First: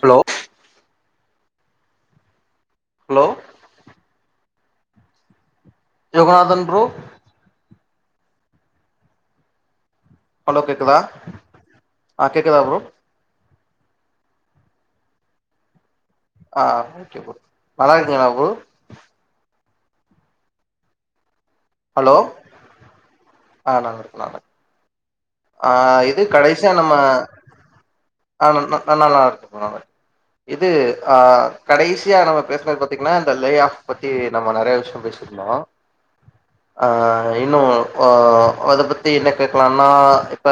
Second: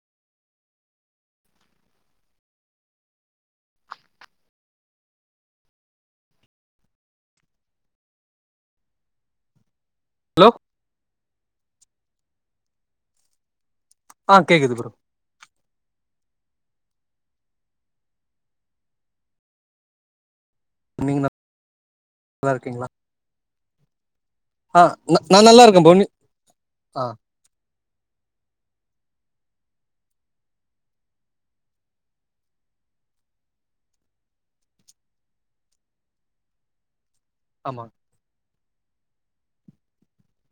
Hello hello Yoganathan bro hello கேக்குதா ஆ கேக்குதா ப்ரோ ஆ கேக்குது ப்ரோ ஆ ஓகே ப்ரோ நல்லா இருக்கீங்களா ப்ரோ நீங்க ஹலோ நல்லா இருக்கீங்களா ஆ நல்லா இருக்க நல்லா இருக்க ஆ நா நல்லா ஆ இருக்கே ப்ரோ நீ இது கடைசியா நம்ம ஆ ஆ நா நல்லா இருக்க நல்லா இது ஆ கடைசியா நம்ம பேசுனது பாத்தீங்கன்னா இந்த லே ஆஃப் பத்தி நம்ம நெறைய விஷயோ பேசி ருந்தோ ஆ இன்னு ஆமா அத பத்தி என்ன கேக்கலானா இப்ப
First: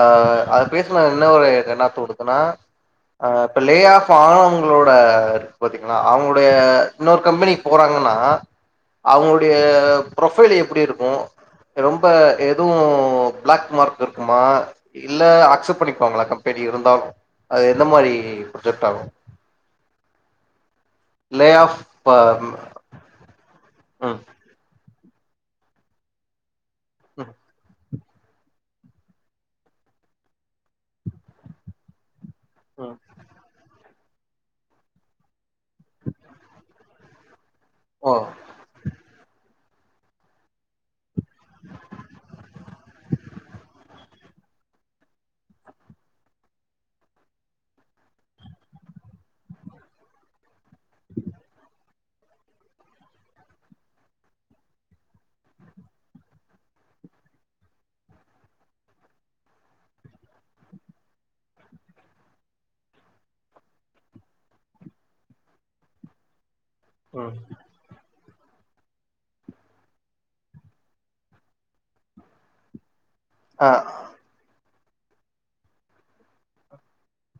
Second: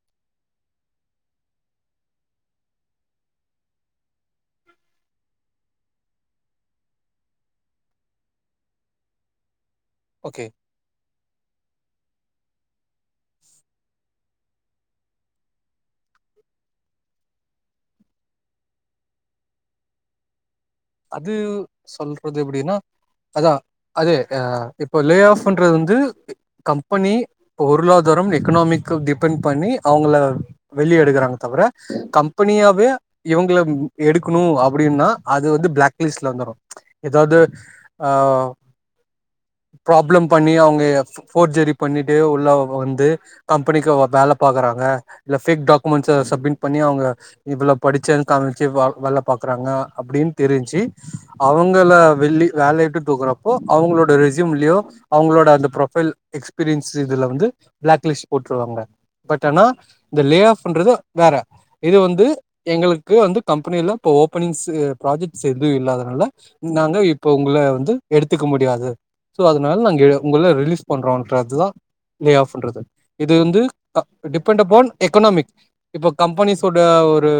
ஆ அது பேசின என்ன ஒரு எண்ணாத்து குடுக்குனா ஆ இப்ப லே ஆஃப் ஆனவங்களோட இருக்கு பாத்தீங்கன்னா அவங்களுடைய இன்னொரு கம்பெனிக்கி போறாங்கன்னா அவங்களுடைய ஓகே புரொபைல் எப்டி இருக்கு ரொம்ப எதுவு பிளாக் மார்க் இருக்குமா இல்ல ஆக்செப்ட் பண்ணிப்பாங்களா கம்பெனி இருந்தாலு அது எந்த மாரி புரொஜெக்ட் ஆகு அது லே ஆஃப் ப சொல்றது ம் எப்டின்னா அதா அது ம் ஆ இப்ப லே ஆஃப்ன்றது வந்து கம்பெனி பொருளா [unintelligible] எக்கனாமிக் டிபெண்ட் பண்ணி அவங்கள வெளிய எடுகிறாங்க தவிர கம் கம்பெனியாவே ம் இவங்க எடுக்கணு அப்டின்னா அது வந்து பிளாக்லிஸ்ட்ல வந்துரு ஏதாவது ஆ ஓ ப்ராப்ளம் பண்ணி அவங்க போர்ஜரி பண்ணிட்டு உள்ள வந்து கம்பெனிக்கு வேல பாக்கறாங்க இல்ல பேக் டாக்குமெண்ட்ஸ்ச சப்மிட் பண்ணி அவங்க இவ்ளோ படிச்சேன்னு காமிச்சு வேல பாக்குறாங்க அப்டின் தெரிஞ்சு அவங்கள வெள்ளி வேலைய விட்டு தூக்கறப்போ அவங்களோட ரெசியூம்லயோ அவங்களோட அந்த ப்ரொஃபைல் எக்ஸ்பீரியன்ஸ் இதுல வந்து பிளாக் லிஸ்ட் போட்டுருவாங்க பட் ஆனா இந்த லே ஆஃப்ன்றது வேற இது வந்து எங்களுக்கு வந்து கம்பெனில்லா இப்ப ஓபனிங்ஸ் ப்ராஜெக்ட்ஸ் எதுவு இல்லாதனால நாங்க இப்போ ம் உங்கள வந்து எடுத்துக்க முடியாது சோ அதனால நாங்க உங்கள ரிலீஸ் பண்றோன்றதுதா லே ஆஃப்ண்றது இது வந்து ஆ டிபெண்ட் அபான் எக்கனாமிக் இப்ப கம்பெனிஸ்ஸோட ஒரு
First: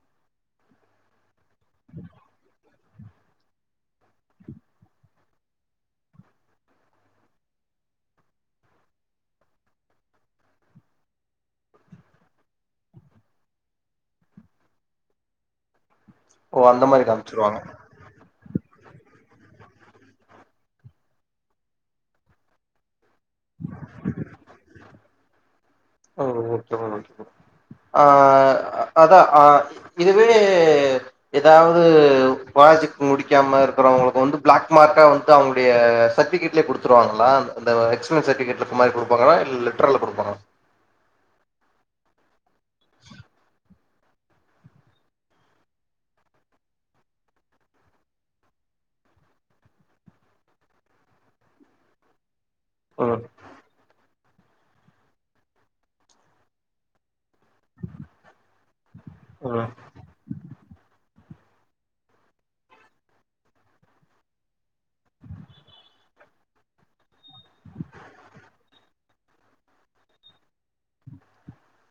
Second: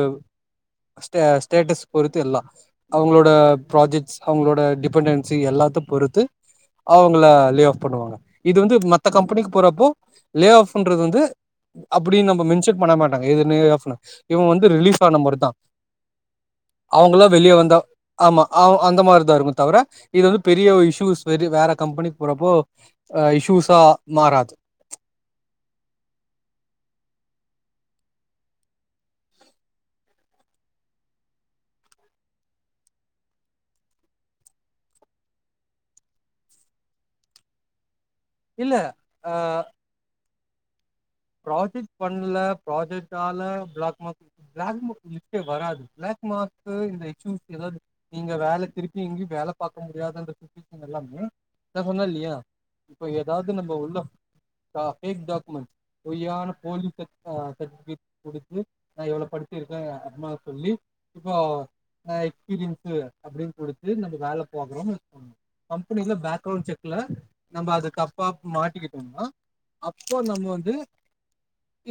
ஸ்டே ஸ்டேடஸ் பொருத்து எல்லா அவங்களோட ப்ராஜெக்ட்ஸ் அவங்களோட டிபென்டன்சி எல்லாத்த பொறுத்து அவங்க லே ஆஃப் பண்ணுவாங்க இது வந்து மத்த கம்பெனிக்கு போறப்போ லே ஆஃப்ன்றது வந்து அப்டின்னு நம்ம மென்ஷன் பண்ண மாட்டாங்க இது லே ஆஃப்ன்னு இவங்க வந்து ரிலீப் ஆன மாறிதா ஓ அந்த மாரி காமிச்சிருவாங்க வந்தா ஆமா அந்த மாரி தா இருக்கு தவிர இது வந்து பெரிய இஷ்யூஸ் வேற கம்பெனிக்கு போறப்போ ஆ இஷ்யூஸா மாறாது ஓ ஓகே ப்ரோ ஓகே ப்ரோ ஆ அதா ஆ இதுவே ஏதாவது பிராக்ஜெட் முடிக்காம இருக்கிறவங்களுக்கு வந்து பிளாக் மார்க்க வந்து அவங்களுடைய சர்ட்டிபிகேட் இதுலே குடுத்துருவாங்களா இந்த எக்ஸ்பீரியன்ஸ் இல்ல சட்விகேட்‌லக்கமாரி ஆ குடுப்பாங்களா இல்ல லெட்டர்ல குடுப்பாங்களா ப்ராஜெக்ட் பண்ல ப்ராஜெக்டாலல பிளாக் மார்க் பிளாக் மார்க் லிஸ்ட்டே வராது பிளாக் மார்க்கு இல்ல இஷ்ஷுஸ் எதாது நீங்க வேல திருப்பி எங்கியு வேல பாக்க முடியாதுன்ற [unintelligible] எல்லாமே நா சொன்னே‌ இல்லியா இப்ப ம் எதாவ்து நம்ம உள்ள‌ அ ஃபேக் டாகுமெண்ட் பொய்யான போலீ சட் [unintelligible] சட்விகேட் குடுத்து நா இவ்ளோ ம் படிச்சிருக்கே அத்மா சொல்லி இப்போ நா எக்ஸ்பீரியன்ஸு அப்டின் குடுத்து நம்ம வேல பாக்குறோன் வெச்சிக்கோங்க கம்பெனில பேக்ரவுண்ட் செக்ல நம்ம அது தப்பா மாட்டிக்கிட்டோனா அப்போ நம்ம வந்து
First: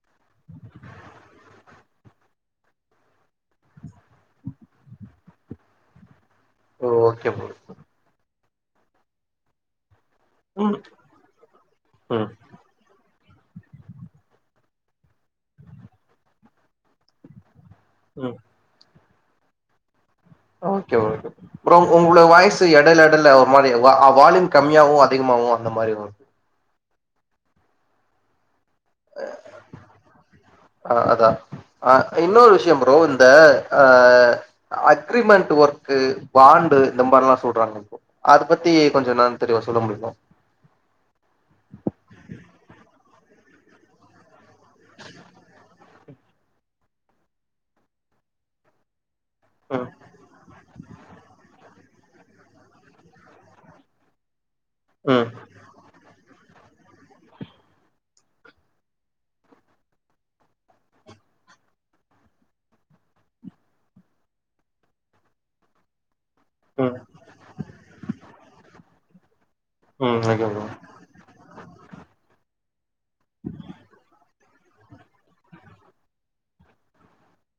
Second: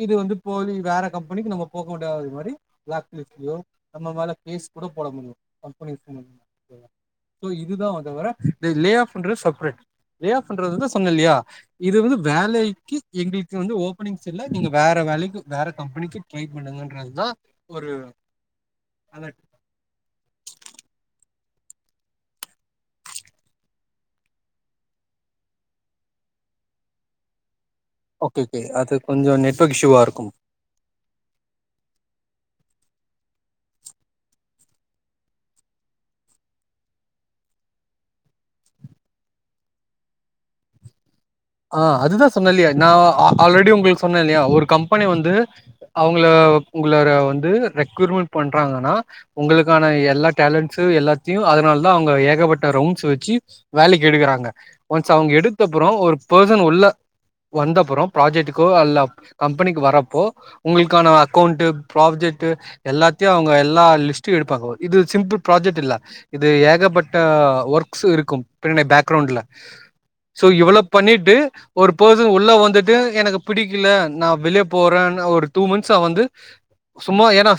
இது வந்து போலி வேற கம்பெனிக்கு நம்ம போக்கூடாது மாரி பிளாக் லிஸ்ட்லியோ நம்ம மேல கேஸ் கூட போட முடியு கம்பெனி சைட்ல ஓகே [unintelligible] சோ ப்ரோ இதுதா தவர இது லேயாஃபுன்றத் சப்ரேட் லே ஆஃப்ன்றது ம் நா தா சொன்னேலியா இது வந்து ம் வேலைக்கி எங்களுக்கு வந்து ஓப் பனிங்ஸ் இல்ல நீங்க வேற வேலைக்கு வேற கம்பெனிக்கு ட்ரை பண்ணுங்கன்றதுதா ஒரு ம் அலட் ஓகே ஓகே ப்ரோ உ உங்கள வாய்ஸ் எடைல எடல ஒரு மாரி வால்யூம் கம்மியாவு அதிகமவு அந்த மாரி வர் ஓகே ஓகே அது கொஞ்சோ நெட் ஒர்க் இஷ்யூவா இருக்கும் அ அதா அ இன்னொரு விஷ்யோ ஃப்ரோ இந்த அ அக்ரிமெண்ட் ஒர்க்கு பாண்டு இந்த மார்ல்லா சொல்றாங்ல ப்ரோ அது பத்தி கொஞ்சம் இன்னான் தெளிவா சொல்ல முடியுமா ஆ அதுதா சொன்னே இல்லியா நா ஆல்ரெடி உங்களுக்கு சொன்னே இல்லியா ஒரு கம்பெனி வந்து அவுங்கள உங்கள ர வந்து ரெக்ரூட்மெண்ட் பண்றாங்கனா ம் உங்களுக்கான எல்லா டேலண்ட்ஸு எல்லாத்தியு அதனால் தா அவுங்க ஏகப்பட்ட ரவுண்ட்ஸ் வெச்சு வேலைக்கு எடுக்குறாங்க ஒன்ஸ் ம் அவுங்க எடுத்தப்புறோ ஒரு பேசன் உள்ள வந்தப்பறோ ப்ராஜெக்டுக்கோ அல்ல கம்பெனிக்கு வர அப்போ உங்களுக்கான அக்கௌண்டு ப்ராஜெக்டு எல்லாத்தியு அவுங்க எல்லா லிஸ்ட்டு எடுப்பாங்கங்க இது சிம்பிள் ப்ராஜெக்ட் இல்ல இது ஏகப்பட்ட ஒர்க்ஸ் இருக்கு பின்னாடி பேக்ரவுண்டுல ம் ம் சோ ஓகே ப்ரோ இவ்வளோ பண்ணிட்டு ஒரு பேசன் உள்ள வந்துட்டு எனக்கு பிடிக்கில நா வெளிய போறேன்னு ஒரு டூ மந்த்ஸா வந்து சும்மா ஏனா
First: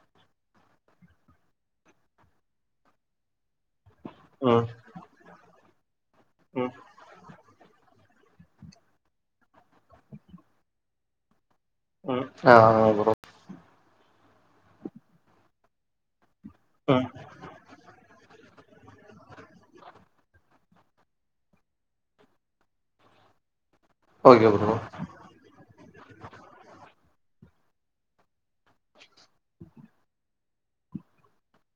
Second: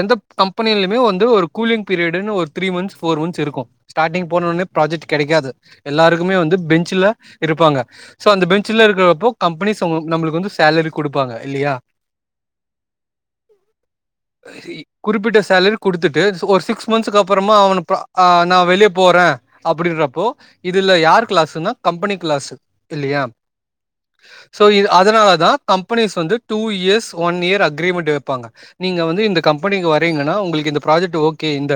எந்த கம்பெனியிலுமே வந்து ஒரு கூலிங் பீரியடுன்னு ஒரு த்ரீ மந்த்ஸ் ஃபோர் மந்த்ஸ் இருக்கு ஸ்டாடிங் போனோன்னே ம் ப்ராஜெக்ட் கெடைக்காது எல்லாருக்குமே வந்து ம் பெஞ்சில இருப்பாங்க சோ அந்த பெஞ்சுல இருக்கறப்போ கம்பெனிஸ் உங் நம்மளுக்கு வந்து சேலரி குடுப்பாங்க இல்லியா ம் ஆமா ப்ரோ குறிப்பிட்ட சேலரி குடுத்துட்டு ஒரு சிக்ஸ் ம் மந்த்ஸ்க்கு அப் பறமா அவன ப அ நா வெளிய போறே அப்படின்றப்போ இதுல யாருக்கு லாஸ்ஸுன்னா கம்பெனிக்கு லாஸு இல்லியா ஓகே சோ ப்ரோ இ அதனால தா கம்பெனிஸ் வந்து two years one year agreement வெப்பாங்க நீங்க வந்து இந்த கம்பெனிக்கு வரீங்கனா உங்களுக்கு இந்த ப்ராஜெக்ட் ஓகே இந்த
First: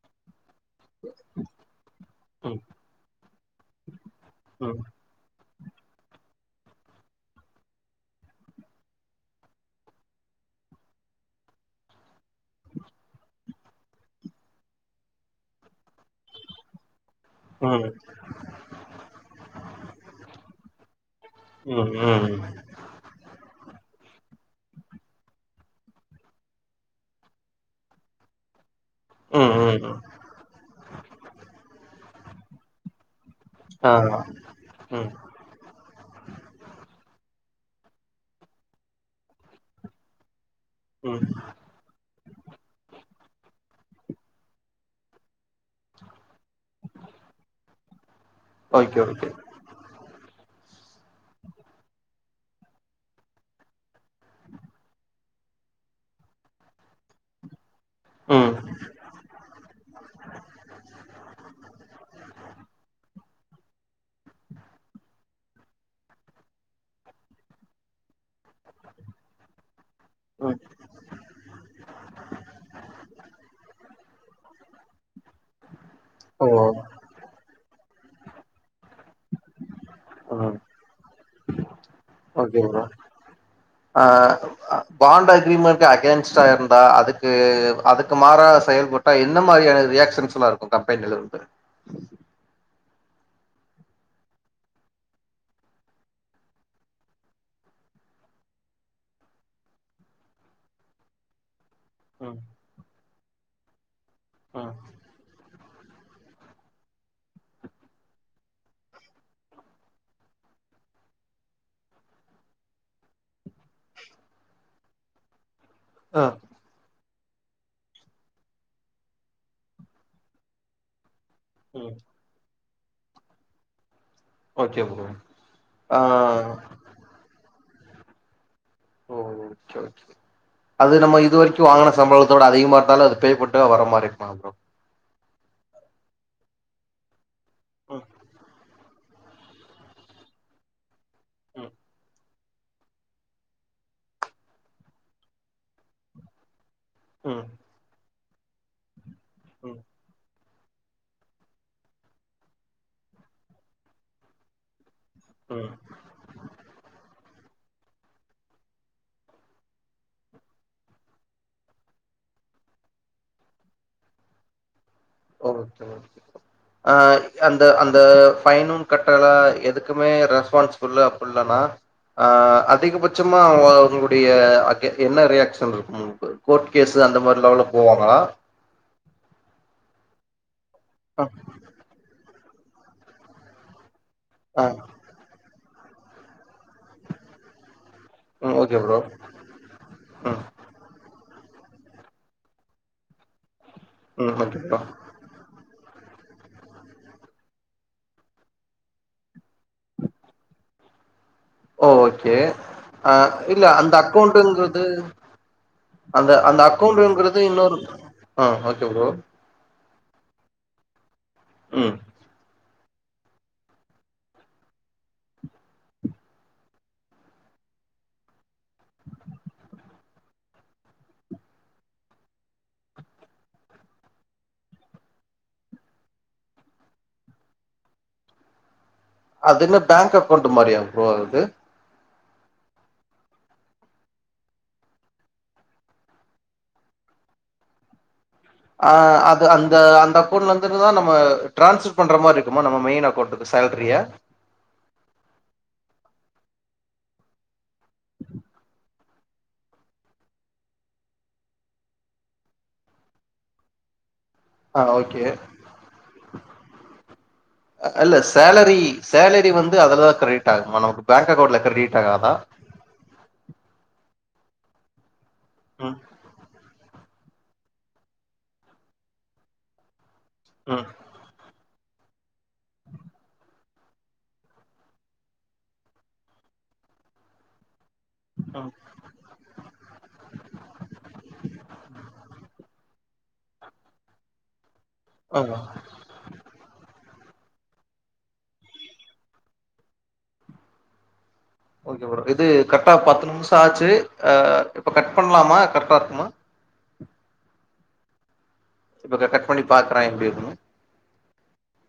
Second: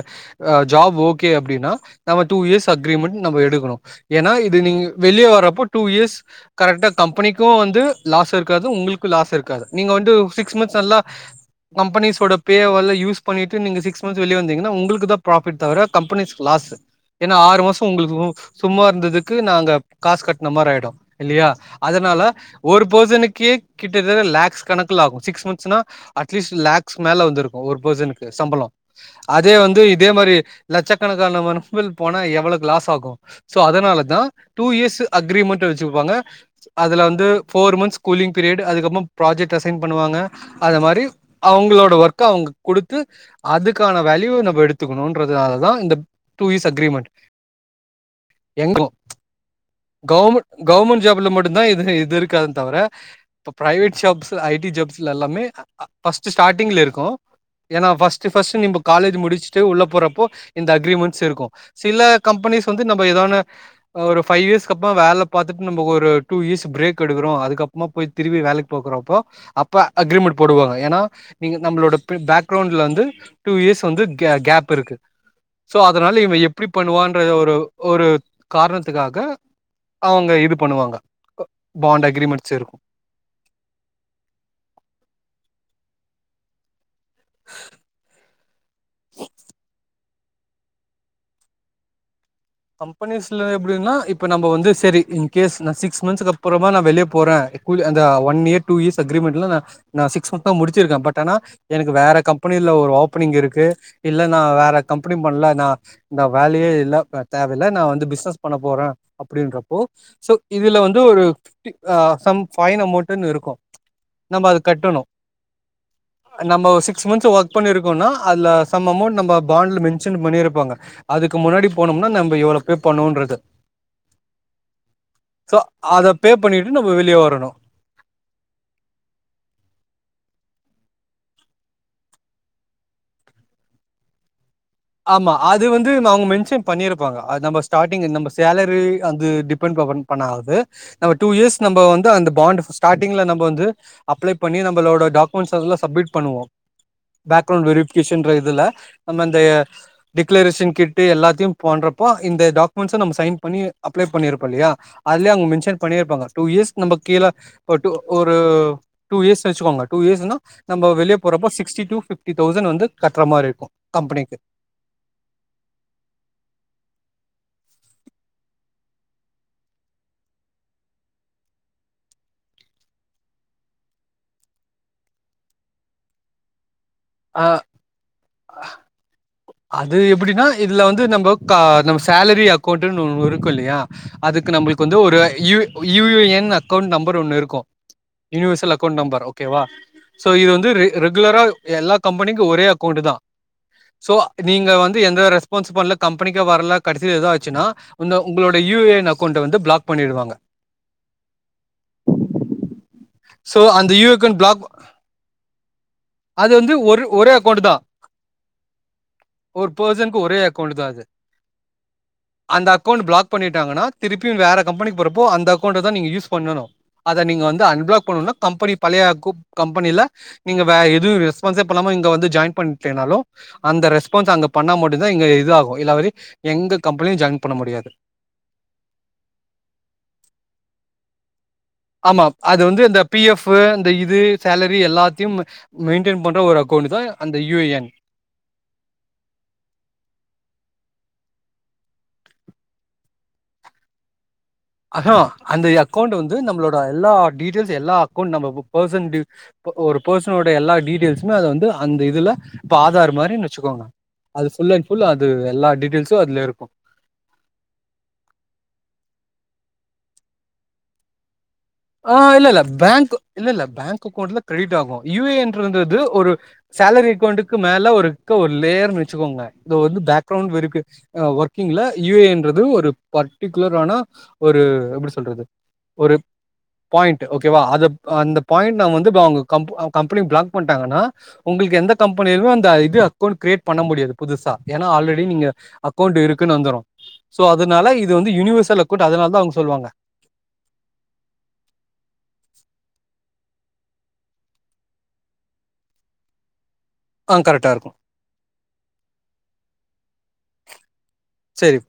ஜாப் ஓகே அப்டின்னா நம்ம டூ ம் இயர்ஸ் அக்ரிமெண்ட் நம்ம எடுக்கணு ஏனா இது ம் நீங்க வெளிய வரப்போ டூ இயர்ஸ் கரெக்ட்டா கம்பெனிக்கு வந்து லாஸ் இருக்காது உங்களுக்கு லாஸ் இருக்காது நீங்க வந்து சிக்ஸ் மந்த்ஸ் நல்லா கம்பெனிஸோட பேவால யூஸ் பண்ணிட்டு நீங்க சிக்ஸ் மந்த்ஸ் வெளிய வந்தீங்கனா உங்களுக்கு தா ப்ராஃபிட் தவிர கம்பெனிஸ்க் லாஸ் ஏனா ஆறு ம் ம் மாசோ உங்களுக்கு சும்மா இருந்ததுக்கு நாங்க காசு கட் ஆயிடு இல்லையா ம் அதனால ஒரு பேர்சனுக்கே கிட்ட தட்ட லாக்ஸ் கணக்குல ஆகு சிக்ஸ் மந்த்ஸ்னா அட்லீஸ்ட் லாக்ஸ் மேல வந்திருக்கு ஒரு பேர்சனுக்கு சம்பளோ ம் அதே வந்து ம் ம். இதே மாரி லட்சக்கணக்கான வர்ஃபில் போனா எவ்ளோ லாஸ் ஆகு சோ ஆ அதனாலதா டூ இயர்ஸ்சு ம் அக்ரிமெண்ட்டு வச்சுருப்பாங்க அதுல வந்து ஃபோர் மந்த்ஸ் கூலி்ங் பீரியட் அதுக்கப்புறமா ப்ராஜெக்ட் அசைன் பண்ணுவாங்க அத மாரி ம் அவங்களோட ஒர்க் க அவுங்க குடுத்து அதுக்கான வேல்யூ நம்ம எடுத்துக்கணுன்றதுனாலதா இந்த two years agreement okay okay government government ஜாப்ல மட்டுதா இது இது இருக்காது தவர பிரைவெட் ஜாப்ஸ் ஐடி ஜாப்ஸ்ல எல்லாமே ஃபஸ்ட்டு ஸ்டார்டிங்ல இருக்கு ஏன்னா ஃபர்ஸ்ட்டு ம் ஃபர்ஸ்ட்டு நீம்ப காலேஜ் முடிச்சுட்டு உள்ள போறப்போ இந்த அக்ரிமெண்ட்ஸ் இருக்கு சில கம்பெனிஸ் வந்து நம்ப எதான ஒரு ஃபைவ் இயர்ஸ் அதுக்கப்மா வேல பாத்துட்டு நம்ப ஒரு டூ இயர்ஸ் பிரேக் எடுக்கறோ அதுக்கப்புறமா போய் திரும்பி வேலைக்கு போகுறப்போ அப்ப அக்ரிமெண்ட் ம் போடுவாங்க ஏனா நீங்க நம்பளோட ப பேக்ரவுண்ட்ல வந்து டூ இயர்ஸ் வந்து கே கேப் இருக்கு சோ அதனால இவ ஓ எப்டி பண்ணுவான்ற ஒரு ஒரு காரணத்துக்காக அவுங்க இது ம் பண்ணுவாங்க பாண்ட் அக்ரிமெண்ட்ஸ் இருக்கு அ பாண்டு அக்ரிமெண்ட்டு அகைன்ஸ்ட்டா இருந்தா அதுக் கு அதுக்கு மாறா செயல்பட்டா என்ன மாரியான ரியாக்சன்ஸ்ல்லா இருக்கு கம்பெனில இருந்து கம்பெனிஸ்ல எப்டின்னா இப்ப நம்ம வந்து சரி இ கேஸ் நா சிக்ஸ் மந்த்ஸ்க்கு அப்பறமா நா வெளிய போற குள்ளே அந்த ஒன் இயர் டூ இயர் அக்ரிமெண்ட்ல ந நா சிக்ஸ் மந்த் தா முடிச்சிருக்க பட் ஆனா எனக்கு வேற ம் கம்பெனியில ஒரு ஓபனிங் இருக்கு இல்ல நா ம் வேற கம்பெனி பண்ல நா இந்தா வேலையே இல்ல தேவையில்ல நா வந்து பிஸ்னஸ் பண்ண போற அப்படின்றப்போ சோ இதுல வந்து ஒரு அ சம் ஃபைன் அமௌண்ட்ன்னு இருக்கு நம்ப அத கட்டணு அ நம்ப சிக்ஸ் மந்த்ஸ் ஒர்க் பண்ணிருக்கோனா அதுல சம் அமௌண்ட் நம்ம பாண்ட்ல மென்ஷன் பண்ணிருப்பாங்க அதுக்கு முன்னாடி ம் போனோம்னா நம்ப இவ்ளோ பே பண்ணோன்றது ஓகே ப்ரோ சோ ஆ அத பே பண்ணிட்டு நம்ம வெளிய வரணு ஓ ஓகே ஓகே அது நம்ம இது வரைக்கு வாங்கன சம்பளத்தோட அதிகமா இருந்தாலு அது பேப்பன்ட்டுதா வர மாரி இருக்குமா ப்ரோ ஆமா அது வந்து அவுங்க மென்ஷன் பண்ணி இருப் பாங்க அது நம்ப ஸ்டார்ட்டிங் ம் நம்ப சேலரி வந்து டிபெண்ட்கவர்ன் பண்ணாவுது நம்ம டூ இயர்ஸ் நம்ப வந்து அந்த பாண்டு ஸ்டாடிங்ல நம்ப வந்து அப்ளை பண்ணி நம்பளோட டாக்குமென்ஸ் அதுல்லா சப்மிட் பண்ணுவோ ம் பேக்ரௌண்ட் வெரிஃபிகேஷன்ற இதுல்ல நம்ம இந்தேய ம் ம் டிக்ளரேஷன் கிட்டு் எல்லாத்தையு பண்றப்போ இந்த டாக்குமெண்ட்ஸ நம்ம சைன் பண்ணி அப்ளை பண்ணிருப்போ இல்லையா அதுலயே அவுங்க ம் மென்ஷன் பண்ணிருப்பாங்க டூ இயர்ஸ் நம்ம கீழே பட்டு ஒரு டூ இயர்ஸ் வச்சுக்கோங்க டூ இயர்ஸ்ன்னா நம்ப வெளிய போறப்போ சிக்ஸ்டி டூ ஃபிஃப்டி தௌசண்ட் வந்து கட்ற மாரி இருக்கு கம்பெனிக்கு ஓகே ஓகே அ அந்த அந்த ஃபைனு கட்டல எதுக்குமே ரெஸ்பான்ஸ் ஃபுல்லு உள்ளனா ஆ அதிகபட்சமா அவுங்க உங்களுடைய என்ன ரியாக்ஷன் இருக்கு உங்களுக்கு கோர்ட் கேஸு அந்த மாரி அ லெவல்ல போவாங்களா அது எப்புடின்னா இதுல வந்து ஆ நம்ம க நம்ம சேலரி அக்கௌண்டுன்னு ஒன்னு‌ இருக்கு இல்லையா அதுக்கு ஆ நம்புளுக்கு வந்து ஒரு யு யுஏஎன் அக்கௌண்ட் நம்பர் ஒண்ணு இருக்கு ம் universal okay bro account number ஓகேவா சோ ம் இது வந்து ரெ ரெகுலரா எல்லா கம்பெனிக்கு ஒரே அக்கௌண்ட்தா சோ ம் ஓகே நீங்க ப்ரோ வந்து எந்த ரெஸ் போன்ஸ் பண்ல கம்பெனிக்கு வரல கடைசில எதாச்சுன்னா இந்த உங்களோட யுஏஎன் அக்கௌண்ட வந்து ப்ளாக் பண்ணிடுவாங்க ஓ ஓகே அ சோ, இல்ல அந்த யுஏஎன் பிளாக் அக்கௌண்ட்டுங்குறது அந்த அது அந்த வந்து ஒரு ஒரே அக்கௌண்ட்டுங்கறது அக்கவுண்ட் இன்னொரு தான். ஆ ஓகே ப்ரோ ஒரு பர்சனுக்கு ஒரே அக்கௌண்ட்டு தா அது ம் அந்த அக் அக்கௌண்ட் பிளாக் பண்ணிட்டாங்கன்னா திருப்பியு வேற கம்பெனிக்கு போறப்போ அந்த அக்கெளண்ட தா நீங்க யூஸ் பண்ணணு அத நீங்க வந்து அன்பிளாக் பண்ணுனா கம்பெனி பழைய கு கம்பெனில நீங்க வே எதுவு ரெஸ்பான்ஸே பண்ணாம இங்க வந்து ஜாயின் பண்ணிட்டேனாலு அந்த ரெஸ்பான்ஸ் அங்க பண்ணா மட்டு தா இங்க இதா ஆகு இல்லாவரி எங்க கம்பெனிலயு ஜாயின் பண்ண முடியாது அது என்ன பேங்க் அக்கௌண்ட் மாரியா ப்ரோ அது ஆமா அது வந்து இந்த பி எஃப்பு இந்த இது சேலரி எல்லாத்தையும் மெயின்டெயின் பண்ற ஒரு அக்கௌண்ட் தா அந்த யுஏஎன் ஆ அது அந்த அந்த அக்கௌண்ட்ல இருந்துதா நம்ம டிரான்ஸ்பர் பண்ற மாறி இருக்குமா நம்ம மெயின் அக்கௌண்ட்க்கு சால்ரியா [unintelligible] அந்த அக்கௌண்ட் வந்து நம்மளோட எல்லா டீடெய்ல்ஸ் எல்லா அக்கௌண்ட் நம்ம பர்சன் டி ஒரு பெர்சனோட எல்லா டீடெய்ல்ஸ்ஸுமே அத வந்து அந்த இதுல இப்ப ஆதார் மாரின் வச்சுக்கோங்க அது ஃபுல் ஆ அன் புல் ஓகே அது எல்லா டிடெயில்ஸு அதுல இருக்கு அ அல்ல சேலரி சேலரி வந்து அதுலதா கிரெடிட் ஆகுமா நமக்கு பேங்க் அக்கௌண்ட்ல கிரெடிட் ஆ ஆகாதா இல்ல இல்ல பேங்க் இல்ல இல்ல பேங்க் அக்கௌண்ட்ல கிரெடிட் ஆகு ம் யுஏஎன்றது ஒரு சேலரி அக்கௌண்ட்டுக்கு மேல ஒரு க்க ஒரு லேயர்னு வச்சுக்கோங்களே இத வந்து பேக்ரவுண்ட் வெறிஃபிகே ம் அ ஒர்க்கிங்ல யுஏஎன்றது ஒரு பர்ட்டிகுலரான ஒரு எப்படி சொல்றது ஒரு பாயிண்ட் ஓகேவா அது அந்த ம் பாயிண்ட அவுங்க வந்து அவுங்க கம்ப்பு கம்பெனி பிளாக் பண்ட்டாங்கன்னா உங்களுக்கு எந்த கம்பெனிலமே அந்த இது அக்கவுண்ட் கிரியேட் பண்ண முடியாது புதுசா ஏனா ஆல்ரெ டி ஆ நீங்க அக்கவுண்ட் இருக்குன்னு வந்துரு சோ அதுனால இது வந்து யூனிவர்சல் அக்கவுண்ட் அதனால தா அவுங்க சொல்லுவாங்க ஓகே ப்ரோ இது கரெக்டா பத்து நிமிஷ ஆ ஆச்சு இப்ப கட் பண்ணலாமா கரெக்டா இருக்குமா ஆ கரெடா இருக்கு இப்ப க கட் பண்ணி பாக்குறே எப்டி இருக்குனு சேரி